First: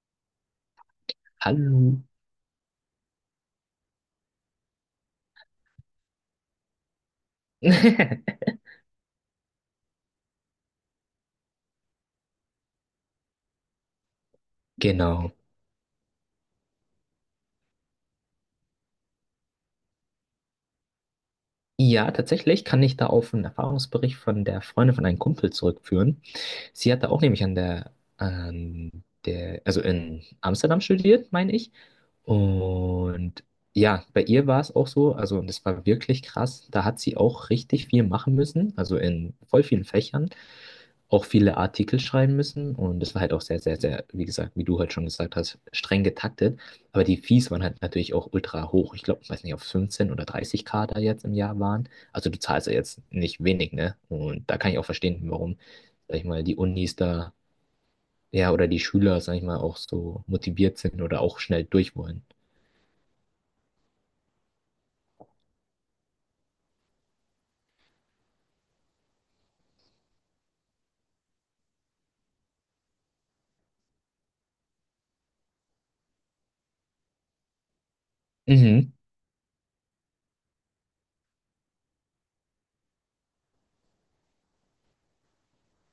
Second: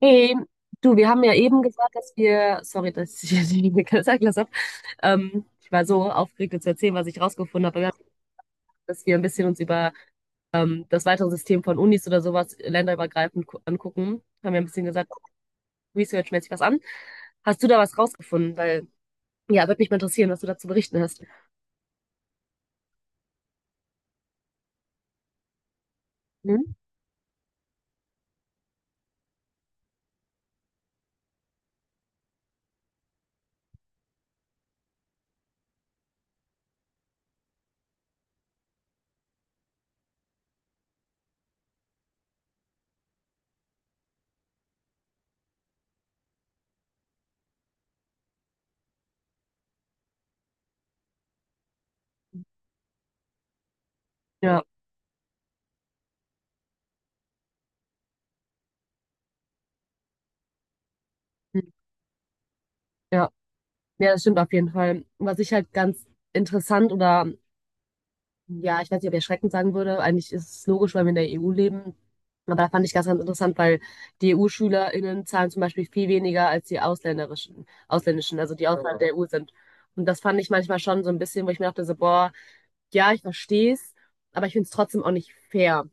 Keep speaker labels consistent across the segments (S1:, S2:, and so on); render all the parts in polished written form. S1: Hey, du, wir haben ja eben gesagt,
S2: Hallo.
S1: dass wir, sorry, dass ich jetzt nicht Zeit gelassen habe. Ich war so aufgeregt, dir zu erzählen, was ich rausgefunden habe, aber wir haben gesagt, dass wir ein bisschen uns über das weitere System von Unis oder sowas länderübergreifend angucken. Haben wir ein bisschen gesagt, guck
S2: Genau.
S1: researchmäßig was an. Hast du da was rausgefunden? Weil, ja, würde mich mal interessieren, was du dazu berichten hast.
S2: Ja, tatsächlich kann ich da auf einen Erfahrungsbericht von der Freundin von einem Kumpel zurückführen.
S1: Hm?
S2: Sie hatte auch nämlich an der, also in Amsterdam studiert, meine ich. Und ja, bei ihr war es auch so, also und das war wirklich krass, da hat sie auch richtig viel machen müssen, also in voll vielen Fächern, auch viele Artikel schreiben müssen und das war halt auch sehr, sehr, sehr, wie gesagt, wie du halt schon gesagt hast, streng getaktet, aber die Fees waren halt natürlich auch ultra hoch, ich glaube, ich weiß nicht, auf 15 oder 30k da jetzt im Jahr waren, also du zahlst ja jetzt nicht wenig, ne? Und da
S1: Ja,
S2: kann ich auch verstehen, warum, sag ich mal, die Unis da, ja, oder die Schüler, sag ich mal, auch so motiviert sind oder auch
S1: hm,
S2: schnell durch wollen.
S1: ja, ja, das stimmt auf jeden Fall. Was ich halt ganz interessant oder, ja, ich weiß nicht, ob ich erschreckend sagen würde. Eigentlich ist es logisch, weil wir in der EU leben. Aber da fand ich ganz, ganz interessant, weil die EU-SchülerInnen zahlen zum Beispiel viel weniger als die ausländerischen, ausländischen, also die
S2: Mhm.
S1: außerhalb, ja, der EU sind. Und das fand ich manchmal schon so ein bisschen, wo ich mir dachte, so, boah, ja, ich verstehe es, aber ich finde es trotzdem auch nicht fair.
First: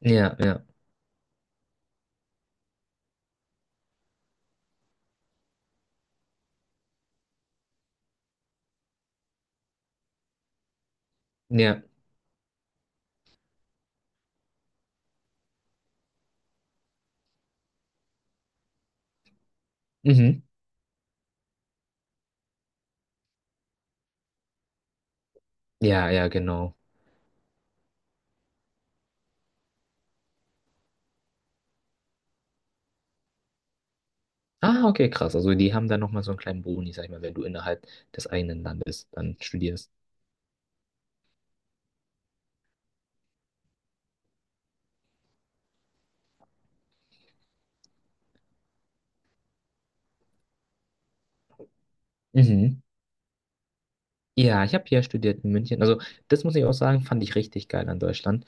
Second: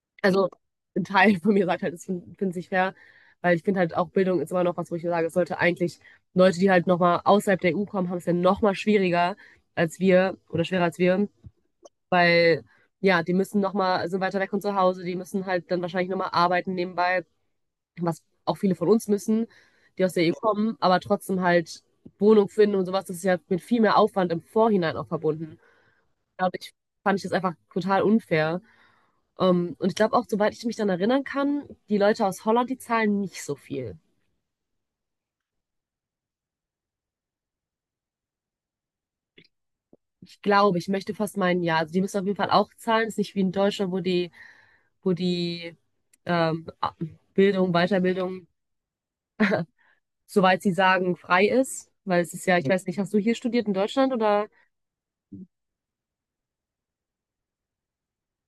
S2: Ja,
S1: Also
S2: ja,
S1: ein Teil von mir sagt halt, es finde es nicht fair, weil ich finde halt auch Bildung ist immer noch was, wo ich sage, es sollte eigentlich Leute, die halt nochmal außerhalb der EU kommen, haben es ja nochmal schwieriger als wir oder schwerer als wir,
S2: ja.
S1: weil, ja, die müssen nochmal, sind weiter weg von zu Hause, die müssen halt dann wahrscheinlich nochmal arbeiten nebenbei, was auch viele von uns müssen, die aus der EU
S2: Mhm.
S1: kommen, aber trotzdem halt Wohnung finden und sowas, das ist ja mit viel mehr Aufwand im Vorhinein auch verbunden.
S2: Ja, ja,
S1: Dadurch
S2: genau.
S1: fand ich das einfach total unfair. Und ich glaube auch, soweit ich mich dann erinnern kann, die Leute aus Holland, die zahlen nicht so viel.
S2: Ah, okay, krass. Also die haben dann nochmal so einen kleinen Boni, sag ich mal, wenn du innerhalb des eigenen Landes dann studierst.
S1: Ich glaube, ich möchte fast meinen, ja, also die müssen auf jeden Fall auch zahlen. Ist nicht wie in Deutschland, wo die ähm, Bildung, Weiterbildung, soweit sie sagen, frei ist. Weil es ist ja, ich
S2: Mhm.
S1: weiß nicht, hast du hier studiert in Deutschland oder?
S2: Ja, ich habe hier studiert in München. Also das muss ich auch sagen, fand ich richtig geil an Deutschland.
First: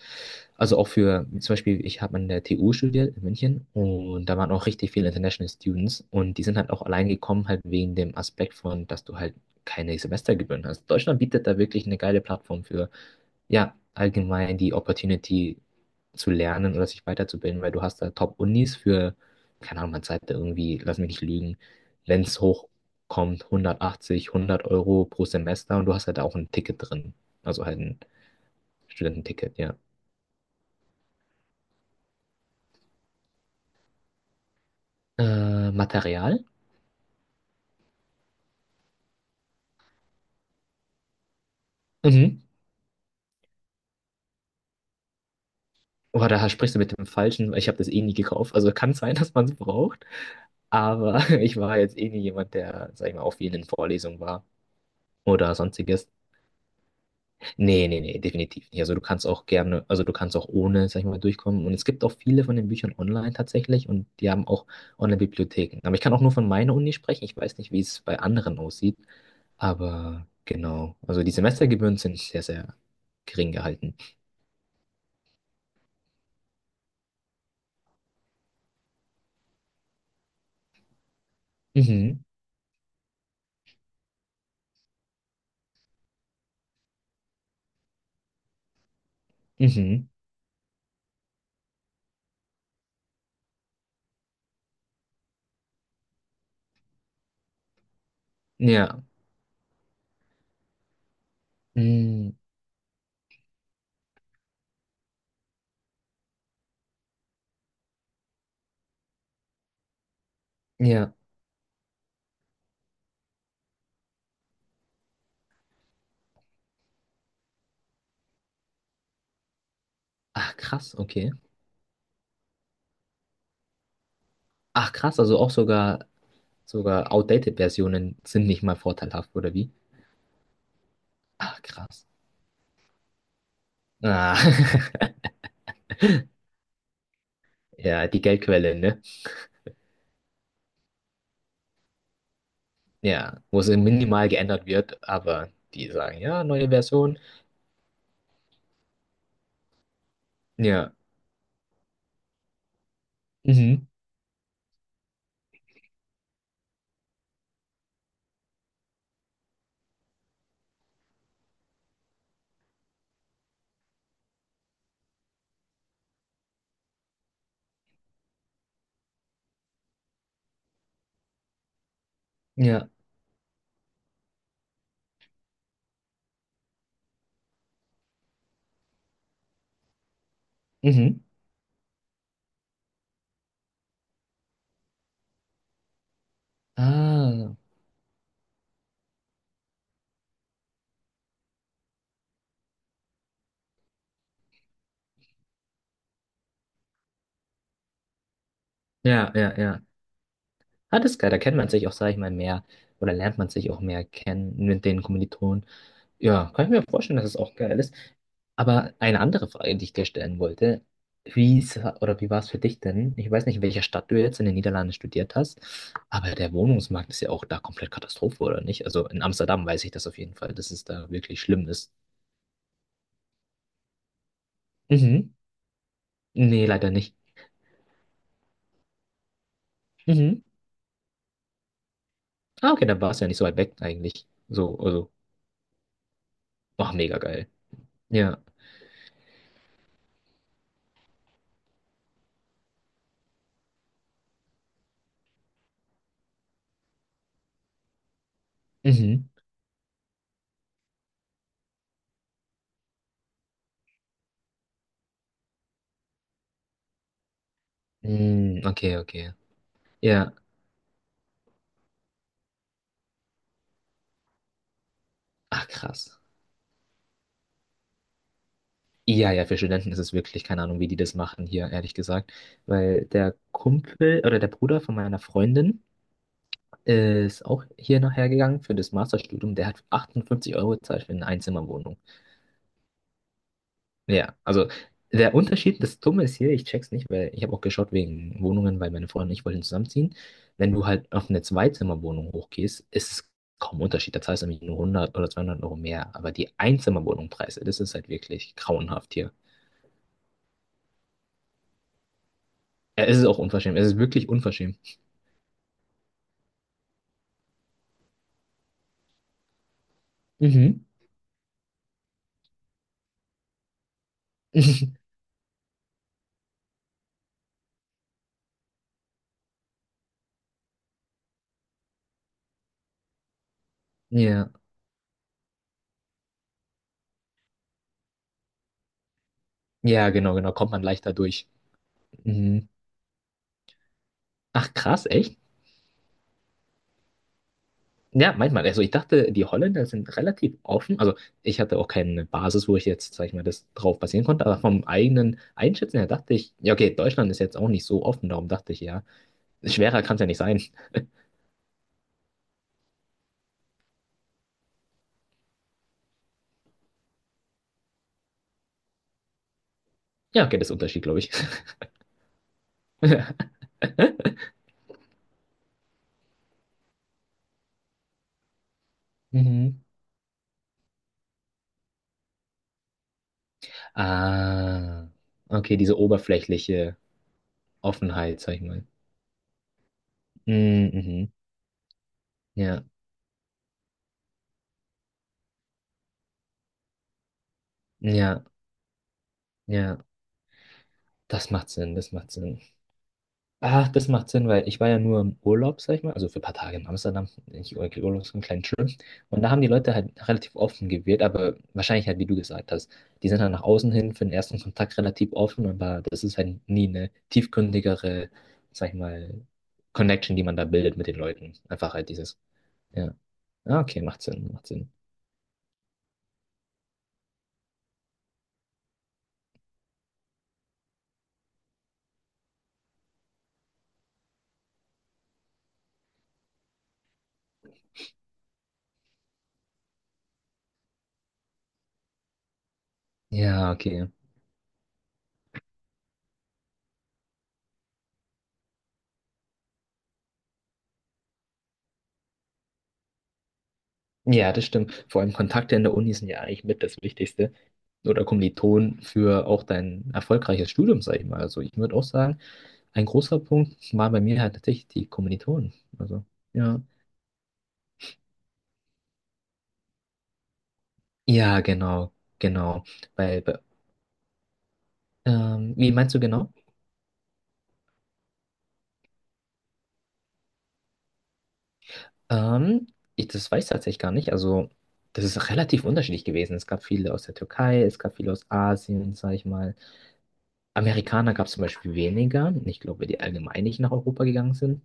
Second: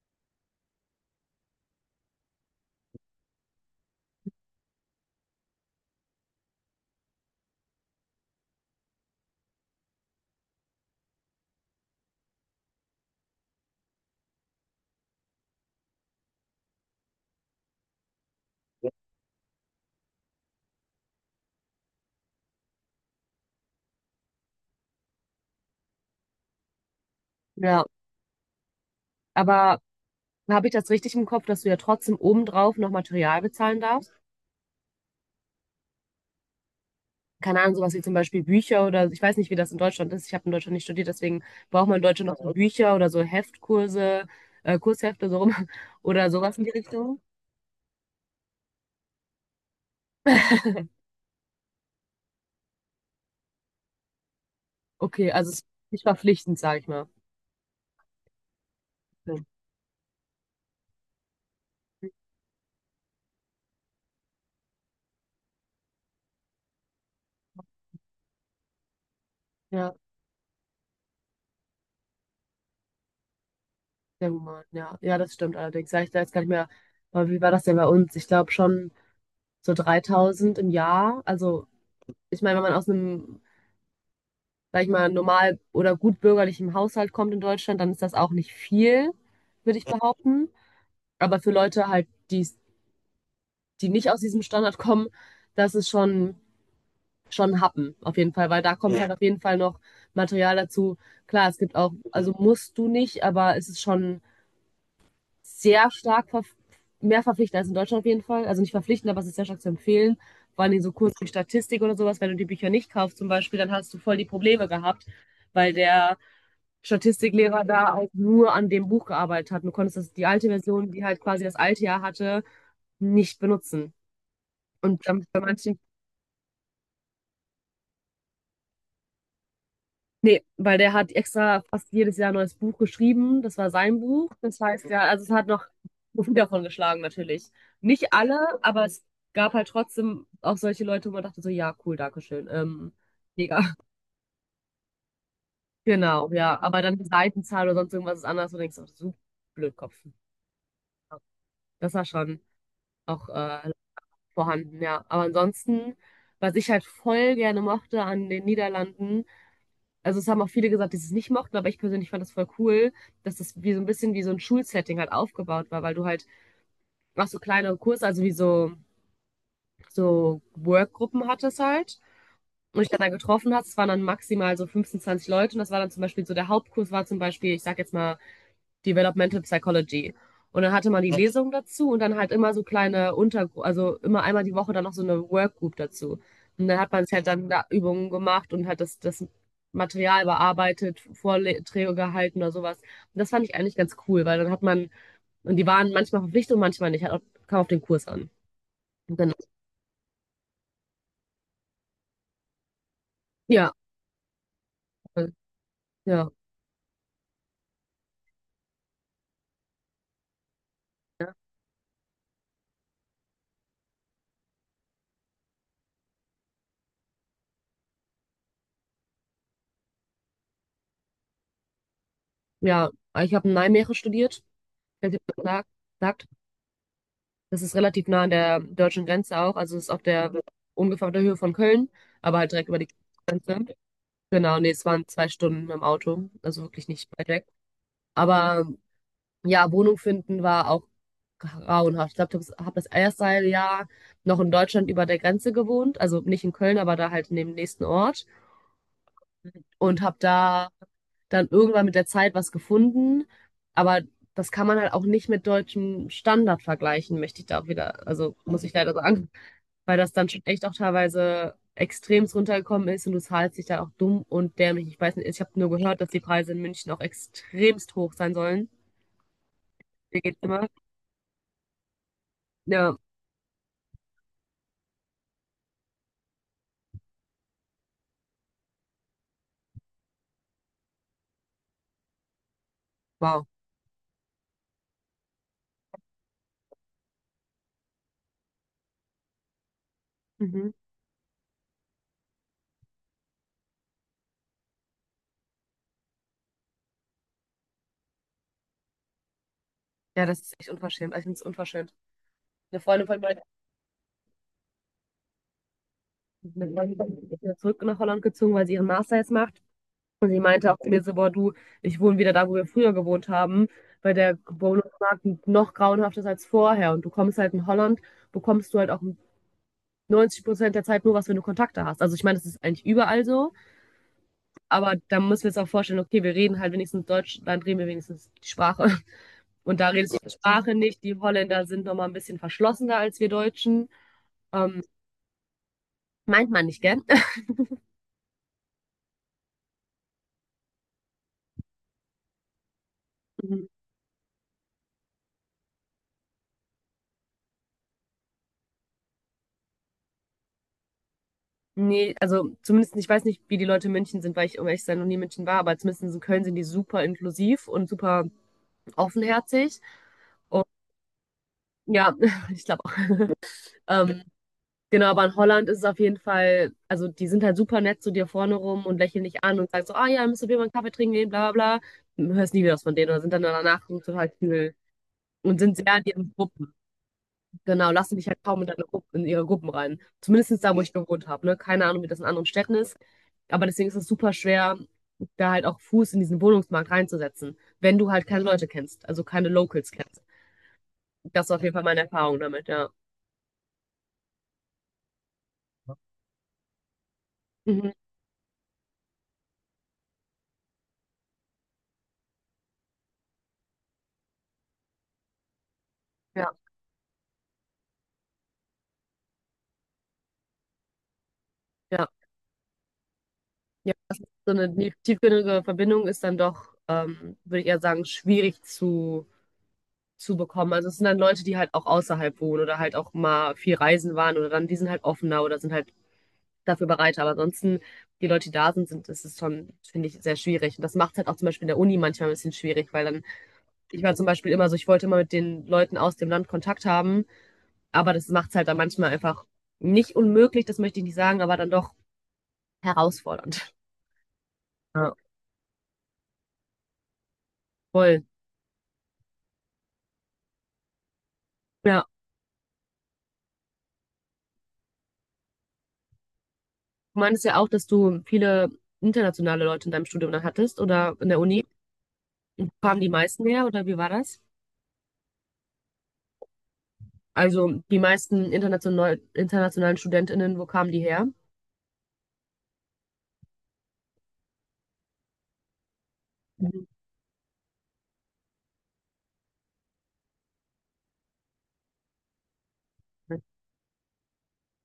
S2: Also auch für, zum Beispiel, ich habe an der TU studiert in München und da waren auch richtig viele International Students und die sind halt auch allein gekommen, halt wegen dem Aspekt von, dass du halt keine Semestergebühren hast. Deutschland bietet da wirklich eine geile Plattform für. Ja, allgemein die Opportunity zu lernen oder sich weiterzubilden, weil du hast da Top-Unis für, keine Ahnung, man zahlt da irgendwie, lass mich nicht lügen, wenn es hochkommt, 180, 100 Euro pro Semester und du hast halt auch ein Ticket drin. Also halt
S1: Ja,
S2: ein Studententicket, ja.
S1: aber habe ich das richtig im Kopf, dass du ja trotzdem obendrauf noch Material bezahlen darfst?
S2: Material?
S1: Keine Ahnung, sowas wie zum Beispiel Bücher oder ich weiß nicht, wie das in Deutschland ist. Ich habe in Deutschland nicht studiert, deswegen braucht man in Deutschland
S2: Mhm.
S1: noch so Bücher oder so Heftkurse, Kurshefte so rum
S2: Boah,
S1: oder
S2: da
S1: sowas in die
S2: sprichst du mit dem
S1: Richtung.
S2: Falschen, weil ich habe das eh nie gekauft. Also kann sein, dass man es braucht, aber ich war jetzt eh nie jemand, der, sag ich mal, auf vielen Vorlesungen war
S1: Okay, also
S2: oder
S1: es ist nicht
S2: sonstiges.
S1: verpflichtend, sage ich mal.
S2: Nee, nee, nee, definitiv nicht. Also du kannst
S1: Okay.
S2: auch gerne, also du kannst auch ohne, sag ich mal, durchkommen. Und es gibt auch viele von den Büchern online tatsächlich und die haben auch Online-Bibliotheken. Aber ich kann auch nur von meiner Uni sprechen. Ich weiß nicht, wie es bei anderen aussieht.
S1: Ja,
S2: Aber genau, also die Semestergebühren sind sehr, sehr gering gehalten.
S1: sehr human. Ja, ja, das stimmt allerdings. Sag ich da jetzt gar nicht mehr, aber wie war das denn bei uns? Ich glaube schon so 3.000 im Jahr, also
S2: Mhm,
S1: ich meine, wenn man aus einem, sag ich mal, normal oder gut bürgerlichen Haushalt kommt in Deutschland, dann ist das auch nicht viel, würde ich
S2: mhm,
S1: behaupten. Aber für Leute halt, die, die nicht aus diesem Standard kommen, das ist schon, schon ein Happen, auf jeden Fall, weil da kommt, ja,
S2: ja,
S1: halt auf jeden Fall noch Material dazu. Klar, es gibt auch, also
S2: mhm,
S1: musst du nicht, aber es ist schon sehr stark ver mehr verpflichtend als in Deutschland auf jeden Fall. Also nicht verpflichtend, aber es ist sehr stark zu empfehlen. Vor allem so
S2: ja.
S1: Kurse wie Statistik oder sowas. Wenn du die Bücher nicht kaufst zum Beispiel, dann hast du voll die Probleme gehabt, weil der Statistiklehrer da auch nur an dem Buch gearbeitet hat. Du konntest das, die alte
S2: Ach,
S1: Version,
S2: krass,
S1: die halt
S2: okay.
S1: quasi das alte Jahr hatte, nicht benutzen.
S2: Ach,
S1: Und
S2: krass,
S1: dann
S2: also
S1: bei
S2: auch
S1: manchen,
S2: sogar, sogar outdated Versionen sind nicht mal vorteilhaft, oder wie?
S1: nee, weil der hat
S2: Ach,
S1: extra fast
S2: krass.
S1: jedes Jahr ein neues Buch geschrieben. Das war sein Buch.
S2: Ah,
S1: Das heißt, ja, also es hat noch Profit davon geschlagen, natürlich.
S2: ja,
S1: Nicht
S2: die
S1: alle,
S2: Geldquelle,
S1: aber
S2: ne?
S1: es gab halt trotzdem auch solche Leute, wo man dachte so, ja, cool, Dankeschön.
S2: Ja, wo
S1: Mega.
S2: es minimal geändert wird, aber die sagen,
S1: Genau,
S2: ja,
S1: ja.
S2: neue
S1: Aber dann die
S2: Version.
S1: Seitenzahl oder sonst irgendwas ist anders und denkst auch, so Blödkopf.
S2: Ja.
S1: Das war schon auch
S2: Mhm.
S1: vorhanden, ja. Aber ansonsten, was ich halt voll gerne mochte an den Niederlanden, also es haben auch viele gesagt, die es nicht mochten, aber ich persönlich fand das voll cool, dass das wie so ein bisschen wie so ein Schulsetting halt aufgebaut war, weil du halt auch so kleine Kurse, also wie so, so Workgruppen hattest halt und
S2: Ja.
S1: ich dann da getroffen hast, es waren dann maximal so 15, 20 Leute und das war dann zum Beispiel so, der Hauptkurs war zum Beispiel, ich sag jetzt mal Developmental Psychology. Und dann hatte man die
S2: Mhm.
S1: Lesung dazu und dann halt immer so kleine Untergruppen, also immer einmal die Woche dann noch so eine Workgroup dazu. Und dann hat man halt dann
S2: Ah.
S1: da Übungen gemacht und hat das, das Material bearbeitet, Vorträge gehalten oder sowas. Und das fand ich eigentlich ganz cool, weil dann hat man, und die waren manchmal verpflichtet und manchmal nicht, hat auch, kam auf den Kurs an.
S2: Ja,
S1: Genau.
S2: ja, ja. Ah, das ist geil. Da kennt man sich auch, sag ich mal, mehr oder lernt man sich
S1: Ja,
S2: auch mehr kennen mit den Kommilitonen.
S1: ja,
S2: Ja, kann ich mir vorstellen, dass es auch geil ist. Aber eine andere Frage, die ich dir stellen wollte,
S1: ja.
S2: wie ist, oder wie war es für dich denn? Ich weiß nicht, in welcher Stadt du jetzt in den Niederlanden studiert hast, aber der Wohnungsmarkt ist ja auch da komplett Katastrophe, oder nicht? Also in Amsterdam weiß ich das auf jeden Fall, dass es da wirklich schlimm ist.
S1: Ja, ich habe in Nijmegen studiert, falls ihr
S2: Mhm.
S1: das sagt.
S2: Nee, leider nicht.
S1: Das ist relativ nah an der deutschen Grenze auch. Also es ist auf der
S2: Mhm.
S1: ungefähr auf der Höhe von Köln, aber halt direkt
S2: Ah,
S1: über
S2: okay,
S1: die
S2: dann war es ja nicht so weit
S1: Grenze.
S2: weg eigentlich.
S1: Genau, nee,
S2: So,
S1: es waren
S2: also,
S1: 2 Stunden im Auto, also wirklich
S2: ach,
S1: nicht
S2: mega
S1: weit weg.
S2: geil. Ja.
S1: Aber ja, Wohnung finden war auch grauenhaft. Ich glaube, ich habe das erste halbe Jahr noch in Deutschland über der Grenze gewohnt, also nicht in Köln, aber da halt in dem nächsten Ort
S2: Mhm.
S1: und habe da dann irgendwann mit der Zeit was gefunden, aber das kann man halt auch nicht mit deutschem Standard vergleichen, möchte ich da auch wieder, also
S2: Mm,
S1: muss ich leider
S2: okay,
S1: sagen.
S2: okay.
S1: Weil das dann
S2: Ja.
S1: schon echt auch teilweise extremst runtergekommen ist und du zahlst dich dann auch dumm und dämlich. Ich weiß nicht, ich habe
S2: Ach,
S1: nur gehört, dass
S2: krass.
S1: die Preise in München auch extremst hoch sein sollen.
S2: Ja, ja, für Studenten ist es
S1: Hier geht
S2: wirklich, keine
S1: immer.
S2: Ahnung, wie die das machen hier, ehrlich gesagt.
S1: Ja,
S2: Weil der Kumpel oder der Bruder von meiner Freundin ist auch hier nachher gegangen für das Masterstudium. Der hat 58 Euro gezahlt für eine Einzimmerwohnung.
S1: wow.
S2: Ja, also der Unterschied, das Dumme ist hier, ich check's nicht, weil ich habe auch geschaut wegen Wohnungen, weil meine Freundin und ich wollten zusammenziehen.
S1: Mhm.
S2: Wenn du halt auf eine Zweizimmerwohnung hochgehst, ist es kaum Unterschied. Da zahlst du nämlich nur 100 oder 200 Euro mehr. Aber die Einzimmerwohnungpreise, das ist halt wirklich grauenhaft hier.
S1: Ja, das ist echt unverschämt. Also ich finde es unverschämt. Eine
S2: Ja,
S1: Freundin
S2: es
S1: von
S2: ist auch
S1: mir
S2: unverschämt. Es ist wirklich unverschämt.
S1: ist wieder zurück nach Holland gezogen, weil sie ihren Master jetzt macht. Und sie meinte auch
S2: Mhm.
S1: zu mir so, boah, du, ich wohne wieder da, wo wir früher gewohnt haben, weil der Wohnungsmarkt noch grauenhafter ist als vorher. Und du kommst halt in Holland, bekommst du halt auch 90% der Zeit nur was, wenn du Kontakte hast. Also ich meine, das ist eigentlich überall so,
S2: Ja,
S1: aber da müssen wir uns auch vorstellen, okay, wir reden halt wenigstens Deutsch, dann reden wir wenigstens die Sprache. Und da
S2: ja,
S1: redest du die
S2: genau, genau. Kommt
S1: Sprache
S2: man
S1: nicht.
S2: leichter
S1: Die
S2: durch.
S1: Holländer sind nochmal ein bisschen
S2: Mhm.
S1: verschlossener als wir Deutschen.
S2: Ach,
S1: Ähm,
S2: krass, echt?
S1: meint man nicht, gell?
S2: Ja, manchmal. Also ich dachte, die Holländer sind relativ offen. Also ich hatte auch keine Basis, wo ich jetzt, sag ich mal, das drauf basieren konnte. Aber vom eigenen Einschätzen her dachte ich, ja, okay, Deutschland ist jetzt auch nicht so offen. Darum dachte ich, ja, schwerer kann es ja nicht sein.
S1: Nee, also zumindest, ich weiß nicht, wie die Leute in München sind, weil ich, um ehrlich zu sein, noch nie in München war, aber zumindest in Köln sind die super inklusiv und super offenherzig.
S2: Ja, okay,
S1: Und
S2: das ist ein Unterschied, glaube ich.
S1: ja, ich glaube auch. Ähm, Genau, aber in Holland ist es auf jeden Fall, also die sind halt super nett zu dir vorne rum und lächeln dich an und
S2: Mhm.
S1: sagen so, ah ja, müsst ihr mal einen Kaffee trinken gehen, bla bla bla. Hörst nie wieder was von denen oder sind dann danach so total kühl
S2: Ah,
S1: und sind
S2: okay,
S1: sehr
S2: diese
S1: in ihren Gruppen.
S2: oberflächliche
S1: Genau, lassen dich
S2: Offenheit,
S1: halt
S2: sag ich
S1: kaum in deine
S2: mal.
S1: Gruppen, in ihre Gruppen rein. Zumindest da, wo
S2: Mhm,
S1: ich gewohnt
S2: mhm.
S1: habe, ne? Keine Ahnung, wie das in anderen Städten
S2: Ja,
S1: ist. Aber deswegen ist es super schwer, da halt auch Fuß in diesen Wohnungsmarkt reinzusetzen, wenn du halt
S2: ja,
S1: keine Leute kennst, also keine Locals
S2: ja.
S1: kennst. Das
S2: Das
S1: war auf
S2: macht
S1: jeden Fall
S2: Sinn,
S1: meine
S2: das macht
S1: Erfahrung
S2: Sinn.
S1: damit, ja.
S2: Ach, das macht Sinn, weil ich war ja nur im Urlaub, sag ich mal, also für ein paar Tage in Amsterdam, nicht
S1: Mhm.
S2: Urlaub, so einen kleinen Trip. Und da haben die Leute halt relativ offen gewirkt, aber wahrscheinlich halt, wie du gesagt hast, die sind halt nach außen hin für den ersten Kontakt relativ offen, aber das ist
S1: Ja,
S2: halt nie eine tiefgründigere, sag ich mal, Connection, die man da bildet mit den Leuten. Einfach
S1: ja.
S2: halt dieses, ja, Ah,
S1: Ja,
S2: okay,
S1: das
S2: macht
S1: ist so
S2: Sinn, macht
S1: eine
S2: Sinn.
S1: tiefgründige Verbindung ist dann doch, würde ich eher sagen, schwierig zu bekommen. Also es sind dann Leute, die halt auch außerhalb wohnen oder halt auch mal viel reisen waren oder dann, die sind halt offener oder sind halt dafür bereit. Aber ansonsten, die Leute, die da sind, sind, ist es schon, finde ich, sehr schwierig. Und das macht es halt auch zum Beispiel in der Uni manchmal ein bisschen schwierig, weil dann,
S2: Ja,
S1: ich
S2: okay.
S1: war zum Beispiel immer so, ich wollte immer mit den Leuten aus dem Land Kontakt haben, aber das macht es halt dann manchmal einfach nicht unmöglich, das möchte ich nicht sagen, aber dann doch herausfordernd.
S2: Ja, das stimmt.
S1: Ja,
S2: Vor allem Kontakte in der Uni sind ja eigentlich mit das Wichtigste.
S1: voll.
S2: Oder Kommilitonen für auch dein erfolgreiches Studium, sag ich mal. Also ich würde auch
S1: Ja.
S2: sagen, ein großer Punkt war bei mir halt tatsächlich die Kommilitonen. Also, ja.
S1: Du meintest ja auch, dass du viele internationale Leute in deinem Studium dann hattest oder in der
S2: Ja,
S1: Uni.
S2: genau, genau.
S1: Kamen die
S2: Weil,
S1: meisten
S2: bei-
S1: her oder wie war das?
S2: wie meinst du genau?
S1: Also die meisten internationalen StudentInnen, wo kamen die her?
S2: Ähm, ich, das weiß ich tatsächlich gar nicht. Also, das ist relativ unterschiedlich gewesen. Es gab
S1: Mhm.
S2: viele aus der Türkei, es gab viele aus Asien, sag ich mal. Amerikaner gab es zum Beispiel weniger. Ich glaube, weil die allgemein nicht nach Europa gegangen sind.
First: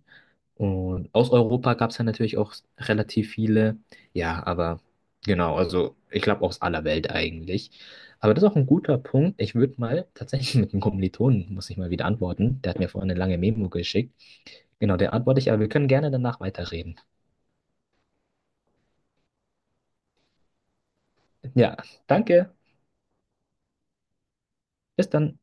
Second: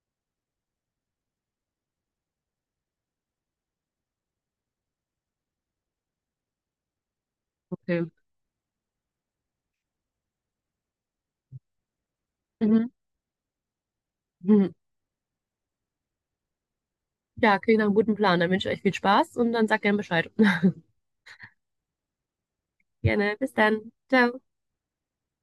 S2: Und aus Europa gab es ja natürlich auch relativ viele. Ja, aber genau, also ich glaube aus aller Welt eigentlich.
S1: Okay.
S2: Aber das ist auch ein guter Punkt. Ich würde mal tatsächlich mit einem Kommilitonen, muss ich mal wieder antworten. Der hat mir
S1: Mhm.
S2: vorhin eine lange Memo geschickt.
S1: Mhm.
S2: Genau, der antworte ich, aber wir können gerne danach weiterreden.
S1: Ja, klingt nach einem guten Plan. Dann wünsche ich euch viel Spaß und dann sag gerne Bescheid.
S2: Ja, danke.
S1: Gerne, bis dann. Ciao.
S2: Bis dann.